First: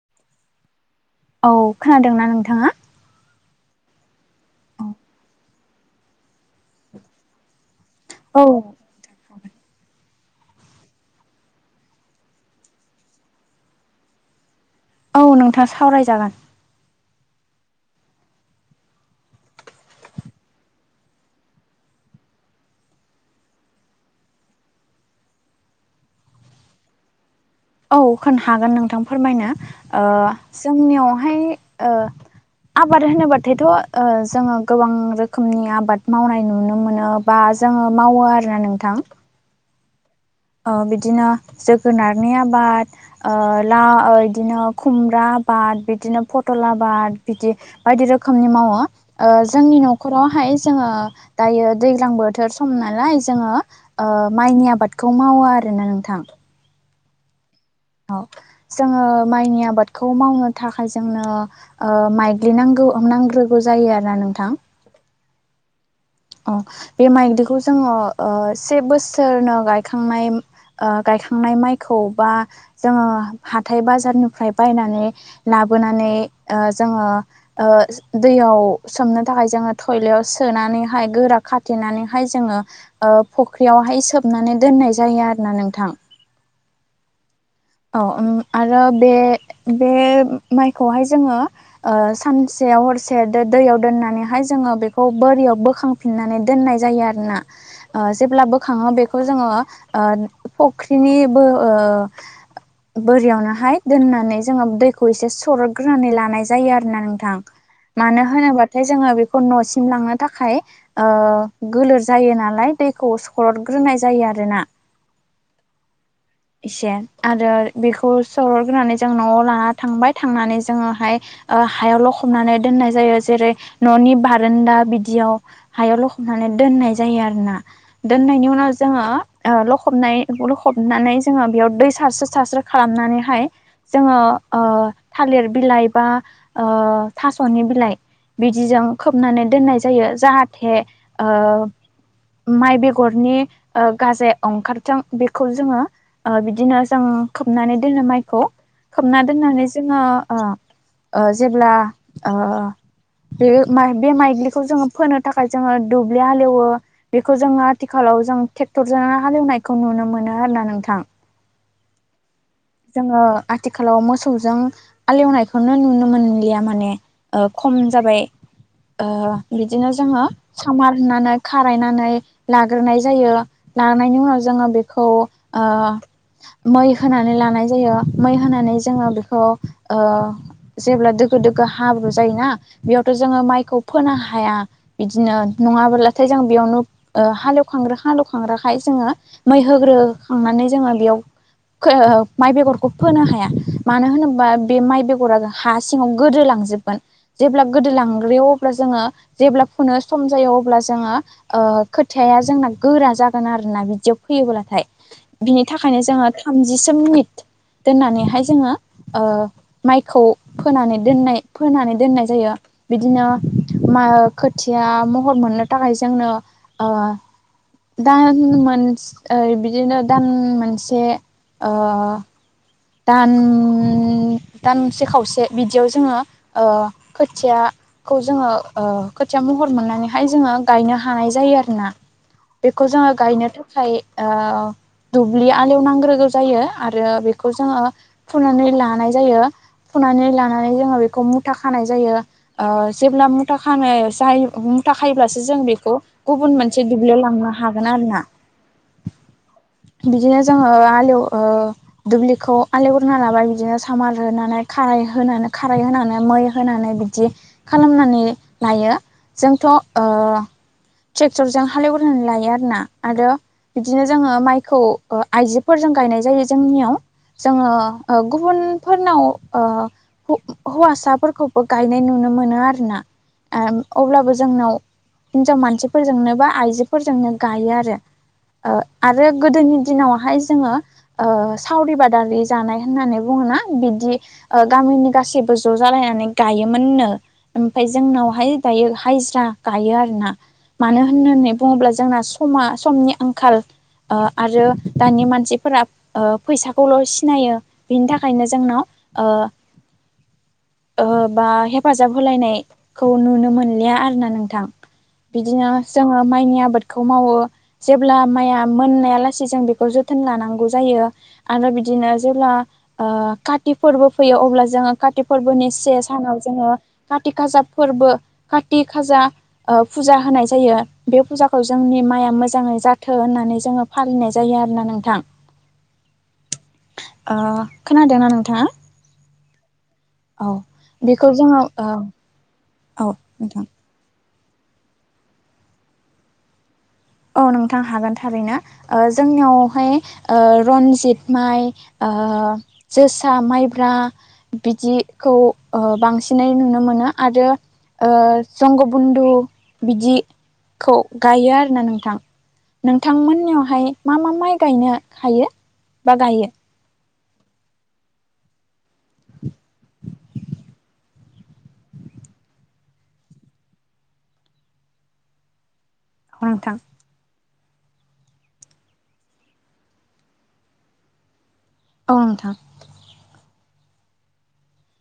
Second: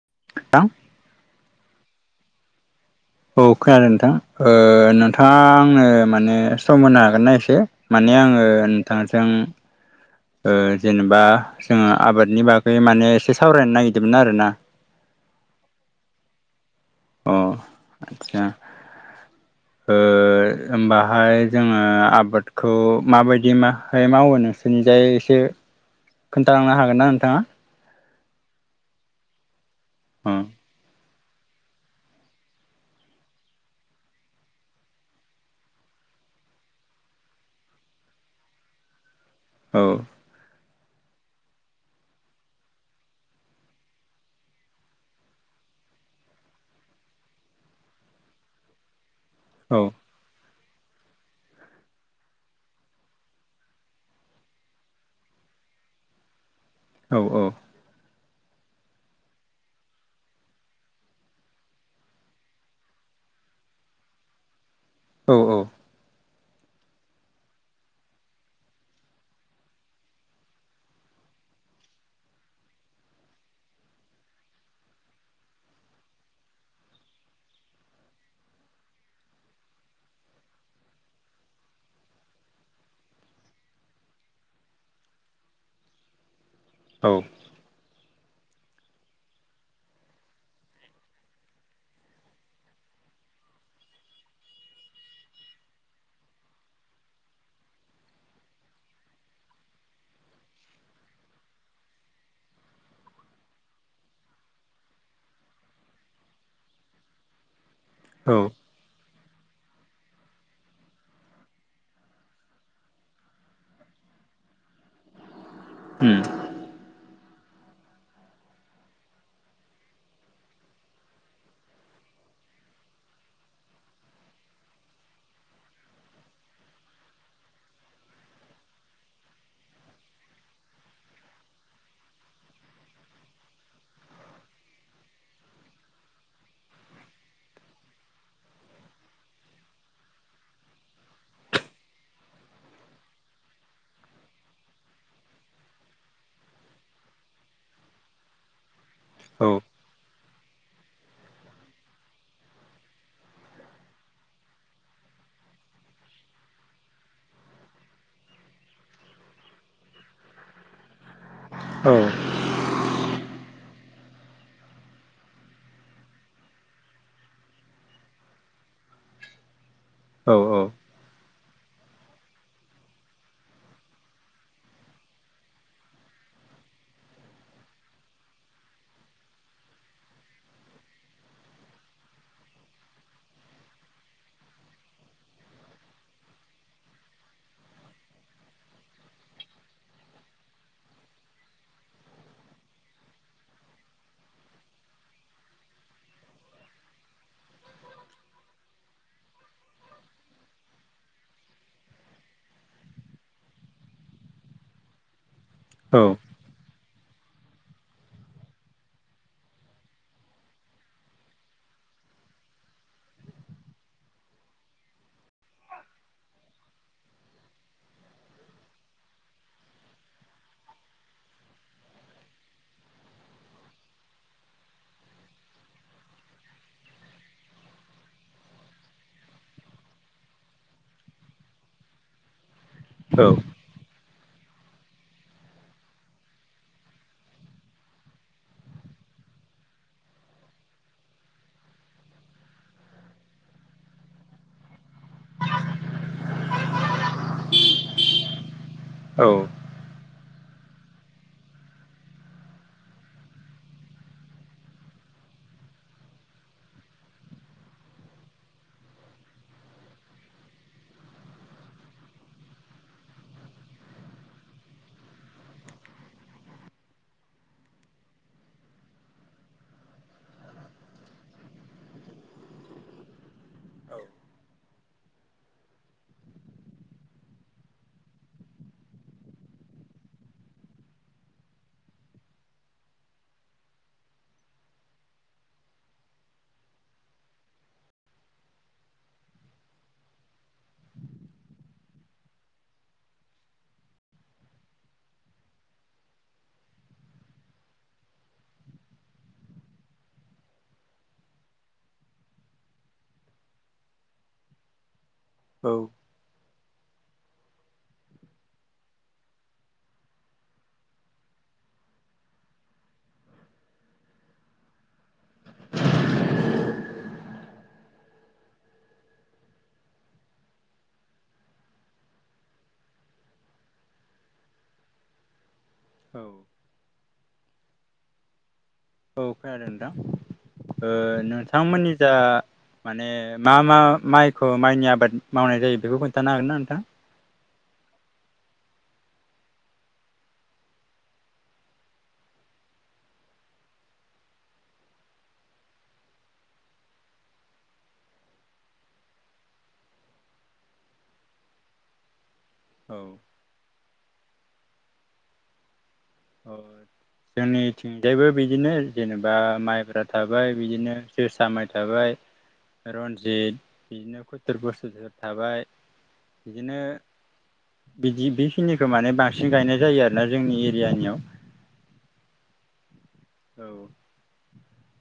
[unintelligible] औ खोनादोंना नोंथाङा? औ खोनादों नोंथां ओ नोंथाङा आंनो माने सम होनो हागोनना एसे। माने औ आङो नोंथांजों ओ जेनेबा जोङो आबादनि बागै माने एसे सावरायनो नागिरदोंमोन आरोना। औ नोंथां सावरायजागोन। अ आतसा ओ ओमबाहाय जोङो आबादखौ माबायदि माहाय मावो नोंसोरनिजाय एसे खोनथालांनो हागोनना नोंथाङा? औ खोन हागोन नोंथां फोरमायनो ओ औ जोंनियावहाय ओ आबाद होनोबाथायथ' ओ जोङो गोबां रोखोमनि आबाद मावनाय नुनो मोनो। बा जोङो मावो आरोना नोंथां। औ ओ बिदिनो जोगोनारनि आबाद ओ ला ओ इदिनो खुमब्रा आबाद बिदिनो फटल आबाद बिदि बायदि रोखोमनि मावो ओ जोंनि न'ख खरावहाय जोङो दायो दैज्लां बोथोर सम नालाय जोङो ओ माइनि आबाद खौ मावो आरोना नोंथां। औ अ औ जोङो माइनि आबादखौ मावनो थाखाय जोंनो ओ माइग्लिनांगौ नांग्रोगौ जायो आरो ना नोंथां। औ औ अ बे माइग्लिखौ जोङो ओ से बोसोरनो गायखांनाय ओ गायखांनाय माइखौ बा जोङो हाथाय बाजारनिफ्राय बायनानै लाबोनानै ओ जोङो ओ दैयाव सोमनो थाखाय जोङो थयलायाव सोनानै हाय गोरा खाथेनानैहाय जोङो ओ फख्रियावहाय सोबनानै दोननाय जायो आरो ना नोंथां। औ औ उम आरो बे, बे माइखौहाय जोङो ओ सानसे हरसे दो दैयाव दोननानैहाय जोङो बेखौ बोरियाव बोखां फिननानै दोननाय जायो आरोना। ओ जेब्ला बोखाङो बेखौ जोङो ओ फख्रिनिबो ओ बोरियावनोहाय दोननानै जोङो दैखौ एसे सर'ग्रोनानै लानाय जायो आरोना नोंथां। [inaudible] मानो होनोब्लाथाय जोङो बेखौ न'सिम लांनो थाखाय ओ गोलोर जायो नालाय दैखौ सर'दग्रोनाय जायो आरोना उम इसे आरो बेखौ सहरग्रोनानै जों न'आव लाना थांबाय थांनानै जोङोहाय ओ हायाव ल'खबनानै दोननाय जायो जेरै न'नि बारान्दा बिदियाव हायाव लखबनानै दोननाय जायो आरोना दोननायनि उनाव जोङो ओ लखबनाय लखबनानै जोङो बेयाव दै सारस्रो सारस्रो खालामनानैहाय जोङो ओ थालिर बिलाइ बा ओ थास'नि बिलाइ बिदिजों खोबनानै दोननाय जायो जाहाथे ओ माइ बेगरनि ओ गाजाया ओंखारथों बेखौ जोङो ओ बिदिनो जों खोबनानै दोनो माइखौ खोबना औ दोननानै जोङो ओ जेब्ला ओ बे बे माइग्लिखौ जोङो फोनो थाखाय जोङो दुब्लि हालेवो बेखौ जोङो आथिखालाव जों टेक्टरजोंनो हालेवनायखौ नुनो मोनो आरोना नोंथां औ। जोङो आथिखालाव मोसौजों। हालेवनायखौनो नुनो मोनलिया माने ओ खम जाबाय। ओ बिदिनो जोङो औ सामार होननानै खारायनानै लाग्रोनाय जायो। लांनायनि उनाव जोङो बेखौ ओ मै होनानै ला नाय जायो मै होनानै जोङो बेखौ ओ। जेब्ला दोगो दोगो हाब्रु जायोना बेयावथ' जोङो माइखौ फोनो हाया। बिदिनो नङाब्लाथाय जों बेयावनो। हालेवखांग्रो हालेवखांग्राखाय जोङो मै होग्रोखांनानै जोङो बेयाव। [unintelligible] माइ बेगरखौ फोनो हाया मानो होनोबा बे माइ बेगरा हा सिङाव गोदोलांजोबगोन। जेब्ला गोदो लांग्रोयो अब्ला जोङो जेब्ला फुनो सम जायो अब्ला जोङो। ओ खोथाया जोंना गोरा जागोन आरोना बिदियाव फैयोब्लाथाय। बिनि थाखायनो जोङो थामजिसो मिनिट। दोननानैहाय जोङो ओ माइखौ फोनानै दोननाय फोनानै दोननाय जायो। बिदिनो मा खोथिया महर मोननो थाखाय जोंनो ओ। दान मोन ओ बिदिनो दान मोनसे ओ। दान दानसे खावसे बिदियाव जोङो खोथिया। खौ जोङो ओ खोथिया महर मोननानैहाय जोङो गायनो हानाय जायो आरोना। बेखौ जोङो गायनो थाखाय ओ दुब्लि आलेव नांग्रोगौ जायो आरो बे। खौ जोङो फुनानै लानाय जायो। फुनानै लानानै जोङो बेखौ मुथा खानाय जायो। ओ जेब्ला मुथा खानाय जायो मुथा खायोब्लासो जों बेखौ। गुबुन मोनसे दुब्लियाव लांनो हागोन आरो ना। औ। बिदिनो जोङो आलेवो। दुब्लिखौ आलेव गोरना लाबाय बिदिनो सामार होनानै खाराय होनानै खाराय होनानै मै होनानै बिदि। खालामनानै लायो जोंथ'ओ। ट्रेकटरजों हालेव गोरना लायो आरोना आरो। बिदिनो जोङो माइखौ ओ आइजोफोरजों गायनाय जायो जोंनियाव। जोङो ओ गुबुनफोरनाव ओ। हौ हौवासाफोरखौबो गायनाय नुनो मोनो आरो ना अब्लाबो जोंनाव। हिनजाव मानसिफोरजोंनो बा आइजोफोरजोंनो गायो आरो। ओ आरो गोदोनि दिनावहाय जोङो ओ। सावरि बादाारि जानाय होननानै बुङोना बिदि। ओ गामिनि गासैबो ज' जालायनानै गायोमोननो। ओमफाय जोंनावहाय दायो हाजिरा गायो आरोना। मानो होननानै बुङोब्ला जोंना समा समनि आंखाल। ओ आरो दानि मानसिफोरा ओ। फैसाखौल' सिनायो बिनि थाखायनो जोंनाव ओ। ओबा हेफाजाब होलायनाय। खौ नुनो मोनलिया आरोना नोंथां बिदिनो औ जोङो माइनि आबाद। खौ मावो जेब्ला माइया मोननाया लासे जों बेखौ जोथोन लानांगौ जायो। आरो बिदिनो जेब्ला ओ काति फोरबो फैयो अब्ला जोङो काति फोरबोनि से सानाव जोङो काति खासा फोरबो काति खाजा ओ फुजा होनाय जायो बे फुजाखौ जोंनि माइआ मोजाङै जाथो होननानै जोङो फालिनाय जायो आरोना नोंथां। औ। ओ खोनादोना नोंथाङा? औ खोनादों नोंथां। औ ओ बेखौ जोङो औ नोंथांमोननि जा औ माने मा नोंथां मा माइ खौ मायनि आबाद मावनाय जायो बेखौ खोन्थानो हागोनना नोंथाङा? औ नोंथां हागोन थारैनो। ओ जोंनियावहाय ओ रन्जित माइ ओ जोसा माइब्रा बिदिखौ ओ बांसिनै नुनो मोनो आरो ओ जंग बन्धु बिदिखौ गायो आरोना नों थां औ नोंथांमोननियावहाय मा मा माइ गायनो हायो बा गायो? औ जोंनिथिंजायबो बिदिनो जेनेबा माइब्रा थाबाय बिदिनो जोसा माइ थाबाय रनजित इदिनो खथुर बोस'जोर थाबाय औ नोंथां इदिनो बिदि बेखिनिखौ माने बांसिन गायनाय जायो आरोना जोंनि एरियानियाव। औ नोंथां।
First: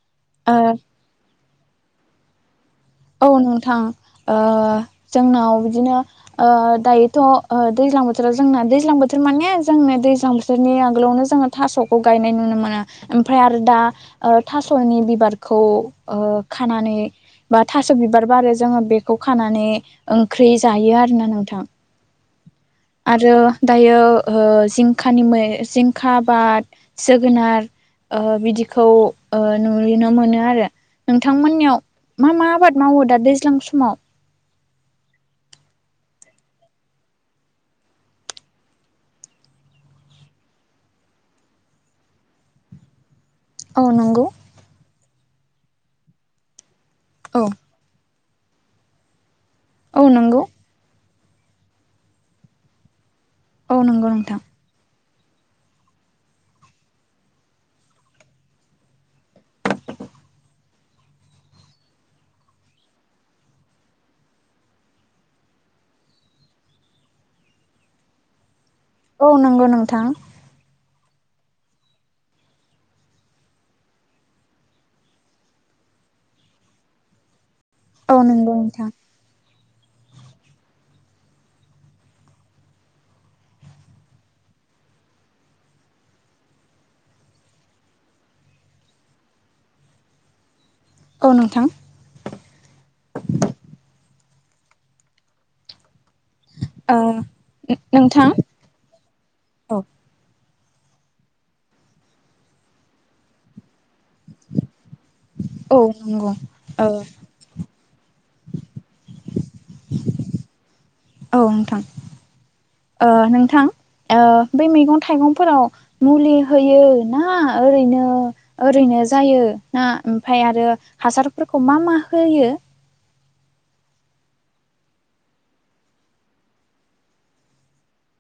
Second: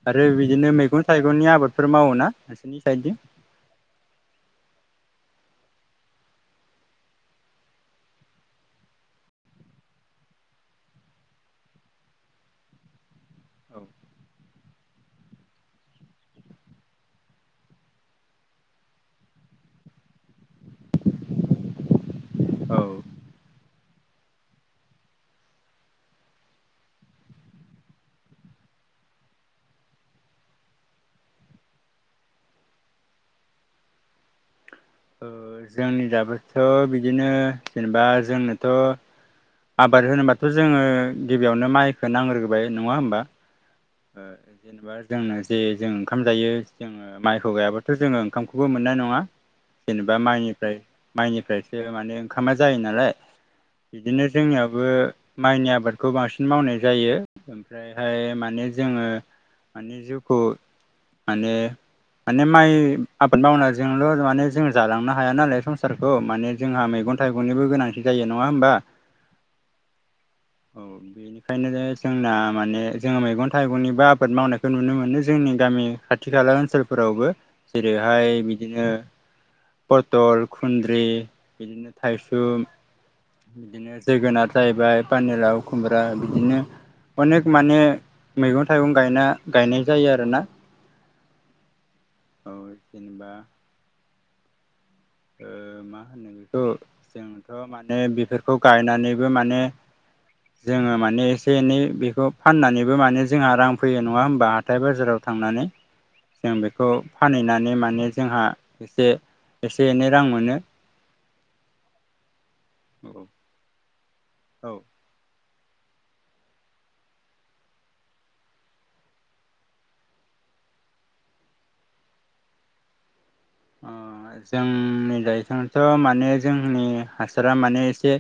आरो ओ बिदिनो मैगं थाइगंनि आबादफोर मावोना नोंसोरनि साइदजों? औ नोंथां ओ जोंनाव बिदिनो ओ दायोथ' ओ दैज्लां बोथोराव जोंना दैज्लां बोथोर माने जोंनो दैज्लां बोथोरनि आगोलावनो जोङो थास'खौ गायनाय नुनो मोनो। ओमफ्राय आरोदा ओ थास'नि बिबारखौ ओ खानानै बा थास' बिबार बारो जोङो बेखौ खानानै ओंख्रि जायो आरोना नोंथां। औ औ आरो दायो ओ जिंखानि मै जिंखा आबाद जोगोनार। ओ बिदिखौ ओ नुुयोनो मोनो आरो नोंथांमोननियाव मा मा आबाद मावो दा दैज्लां समाव? जोंनिजाबोथ' बिदिनो जेनेबा जोंनोथ' आबाद होनोबाथ' जोङो गिबियावनो मायखो नांग्रोबाय नङा होमबा? औ ओ नंगौ जेनेबा जोंनो जे जों ओंखाम जायो जोङो औ माइखौ गायाबा थ' जोङो ओंखामखौबो मोननाय नङा औ जेनेबा नंगौ माइनिफ्राय मायनिफ्रायसो माने ओंखामा जायो नालाय औ नंगौ इदिनो नोंथां जोंनियाबो मायनि आबादखौ बांसिन मावनाय जायो ओमफ्रायहाय माने जोङो माने जिउख' माने माने माय आबाद मावनायजोंल' माने जों जालांनो हाया नालाय संसारखौ माने जोंहा मैगं थाइगंनिबो गोनांथि जायो नङा होमबा? औ नंगौ नोंथां। औ बेनिखायनो जोंना माने जोङो मैगन थाइगंनिबो आबाद मावनायखौ नुनो मोनो जोंनि गामि खाथि खाला ओनसोलफोरावबो। औ जेरैहाय नंगौ नोंथां बिदिनो पथल खुन्द्रि बिदिनो थाइसुम। बिदिनो जोगोनार जाहैबाय पानिलाव खुमब्रा बिदिनो अनेक माने मैगं थाइगं गायना गायनाय जायो आरोना। औ नोंथां। औ जेनेबा ओ मा होनो बेखौ ओ जोंथ' माने नोंथां बेफोरखौ गायनानैबो माने औ जोङो माने एसे एनै बेखौ फाननानैबो माने जोंहा रां फैयो नङा होमबा हाथाय बाजाराव थांनानै औ नंगौ जों ओ बेखौ फानहैनानै माने जोंहा एसे एसे एनै रां मोनो। औ नोंथां ओ औ नोंथां बै औ मैगं थाइगंफोराव मुलि होयो ना ओरैनो ओरैनो जायो ना ओमफ्राय आरो हासारफोरखौ मा मा होयो? अ जोंनि जायोथिथ' माने जोंनि हासारा माने एसे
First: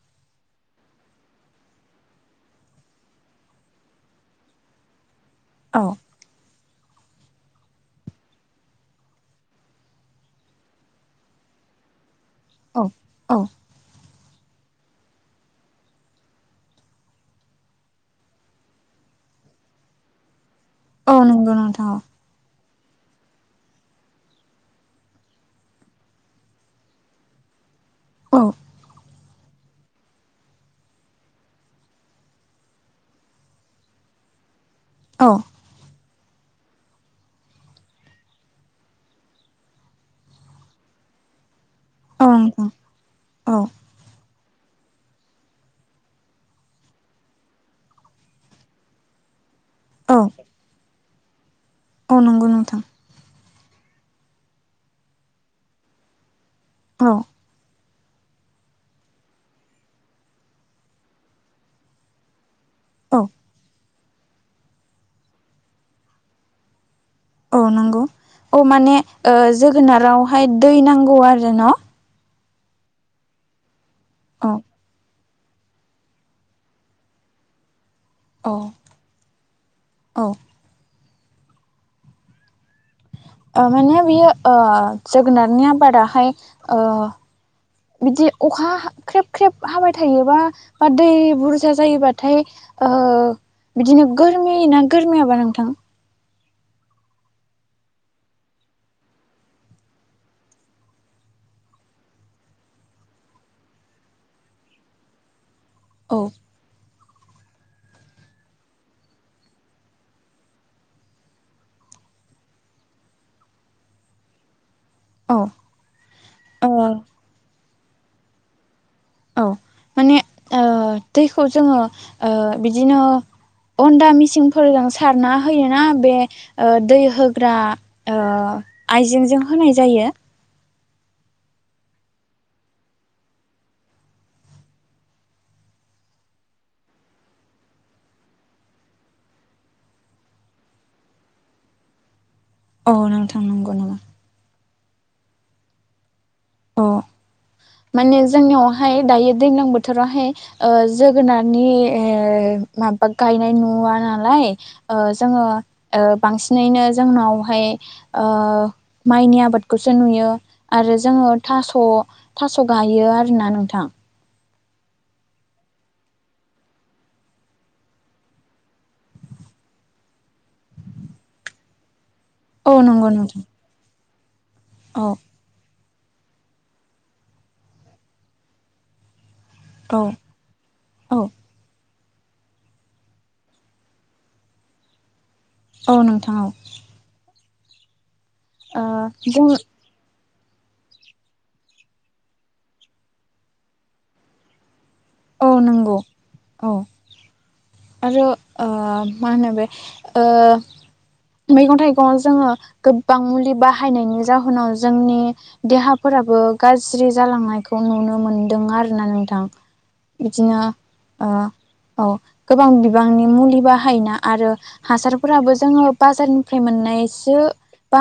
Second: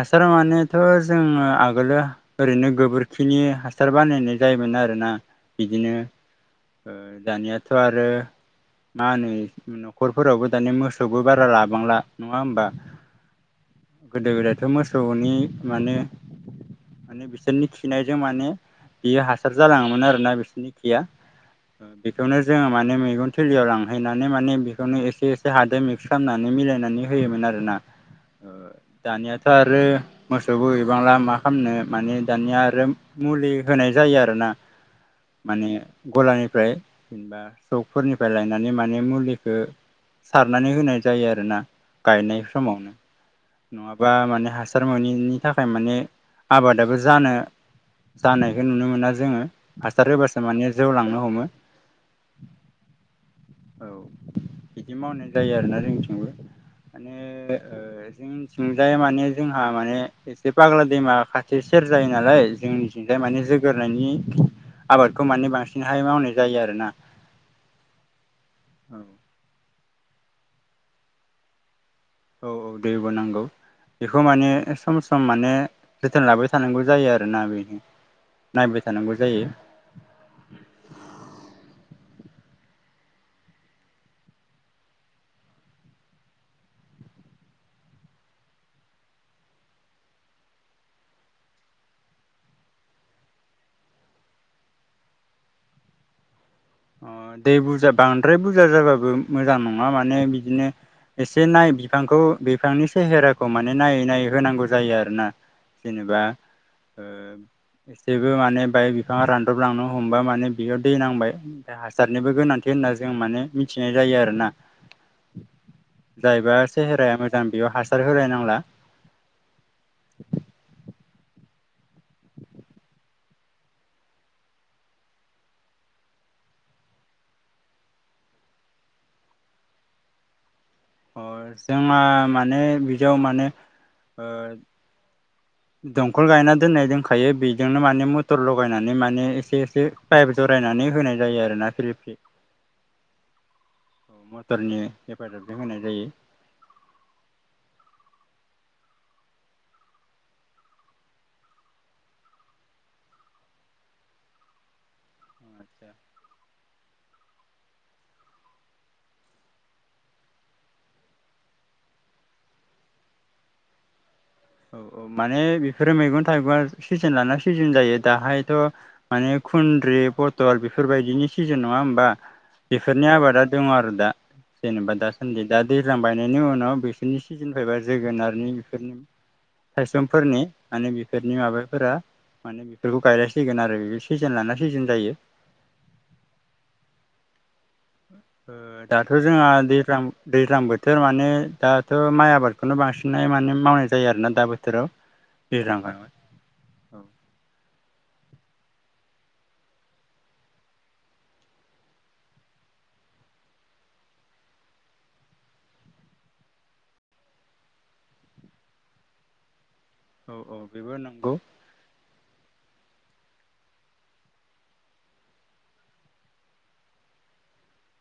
हासार मानेथ' जोङो आगोलो ओरैनो गोबोरखिनि हासार बानायनाय जायोमोन आरोना। औ बिदिनो ओ दानियाथ' आरो मा होनो न'खरफोरावबो दानि मोसौबो बारा लाबांला नङा होमबा। औ औ गोदो गोदायथ' मोसौनि माने बिसोरनि खिनायजों माने बियो हासार जालाङोमोन आरो ना बिसोरनि खिया औ नंगौ नोंथां बेखौनो जोङो माने मैगं थिलियाव लां हैनानै माने बेखौनो एसे एसे हादो मिक्स खालामनानै मिलायनानै होयोमोन आरोना। औ ओ दानियाथ' आरो मोसौबो गैबांला खामनो माने दानिया आरो मुलि होनाय जायो आरोना। औ माने गलानिफ्राय जेनबा सकफोरनिफ्राय लाय नानै माने मुलिखौ सारनानै होनाय जायो आरोना औ गायनाय नोंथां समाव। औ। नङाबा माने हासार मोनैनि थाखाय माने आबादाबो जानो जानायखौ नुनो मोना जोङो हासार औ होबासो माने जौ लांनो हमो। नांगौ नोंथां। औ बिदि मावनाय जायो आरोना जोंनिथिंबो औ माने जोंथिंजाय जोंहा माने बाग्ला दैमा खाथि सेर जायो नालाय जोंनिथिंजाय औ माने जोगोरनायनि आबादखौ माने बांसिनहाय मावनाय जायो आरोना। औ नंगौ औ माने ओ जोगोनारावहाय दै नांगौ आरो ना। औ औ दैबो नांगौ बेखौ माने सम सम माने जोथोन लाबाय थानांगौ जायो आरोना बे औ नायबाय थानांगौ जायो। औ। ओ माने बियो ओ जोगोनारनि आबादाहाय ओ जुदि अखा ख्रेब ख्रेब हाबाय थायोबा बा दै बुरजा जायोबाथाय ओ बिदिनो गोरमियो ना गोरमियाबा नोंथां? अ दै बुरजा बांद्राय बुरजा जाबाबो मोजां नङा माने बिदिनो एसे नायै बिफांखौ बिफांनि सेहेराखौ माने नायै नायै होनांगौ जायो आरो ना। औ जेनेबा एसेबो माने बाय बिफाङा रानदबलांनो हमबा माने बेयाव दै नांबाय। हासारनिबो गोनांथि होनना जों माने मिथिनाय जायो आरोना। औ जायबा ओ सेहेराया मोजां बेयाव हासार होलायनांला। औ माने ओ दैखौ जोङो ओ बिदिनो हन्दा मिसिंफोरजों सारना होयोना बे ओ दै होग्रा ओ आइजेंजों होनाय जायो। अ -जोंहा माने बिदियाव माने ओ दमखल गायना दोननाय दोनखायो बेजोंनो माने मटर लगायनानै माने एसे एसे पायभ जरायनानै होनाय जायो आरोना। औ नोंथां नंगौ नामा? मटरनि हेफाजाबजों होनाय जायो। अ माने जोंनियावहाय दायो दैज्लां बोथोरावहाय ओ जोगोनारनि ओ माबा गायनाय नुवा नालाय। ओ जोङो ओ बांसिनै जोंनावहाय ओ माइनि आबादखौ जों नुयो आरो जोङो थास' थास' गायो आरोना नोंथां। माने बेफोरो मैगं थाइगंआ सिजोन लाना सिजोन जायो दाहायथ' माने खुनदुलि पटल बेफोरबायदिनि सिजोन नङा होमबा? औ बेफोरनि नंगौ नोंथां आबादा दङ आरो दा जेनेबा औ दासान्दि दा दैज्लां बायनायनि उनाव बेसोरनि सिजोन फैबा जोगोनारनि बेफोरनि औ थायसंफोरनि माने औ बेफोरनि माबाफोरा गायलांसिगोन आरोना सिजोन लाना सिजोन जायो। औ नोंथां औ ओ दाथ' जों जोंहा दैज्लां दैज्लां बोथोर माने दाथ' माइ आबादखौनो बांसिनै माने मावनाय जायो आरोना दा बोथोराव। औ बे रां नंगौ [unintelligible] औ आरो ओ मा होनो बे ओ मैगं थाइगङाव जोङो गोबां मुलि बाहायनायनि जाहोनाव जोंनि देहाफोराबो गाज्रि जालांनायखौ नुनो मोनदों आरोना नोंथां। औ औ बिदिनो बेबो ओ नंगौ औ गोबां बिबांनि मुलि बाहायना आरो हासारफोराबो जोङो बाजारनिफ्राय मोननायसो बा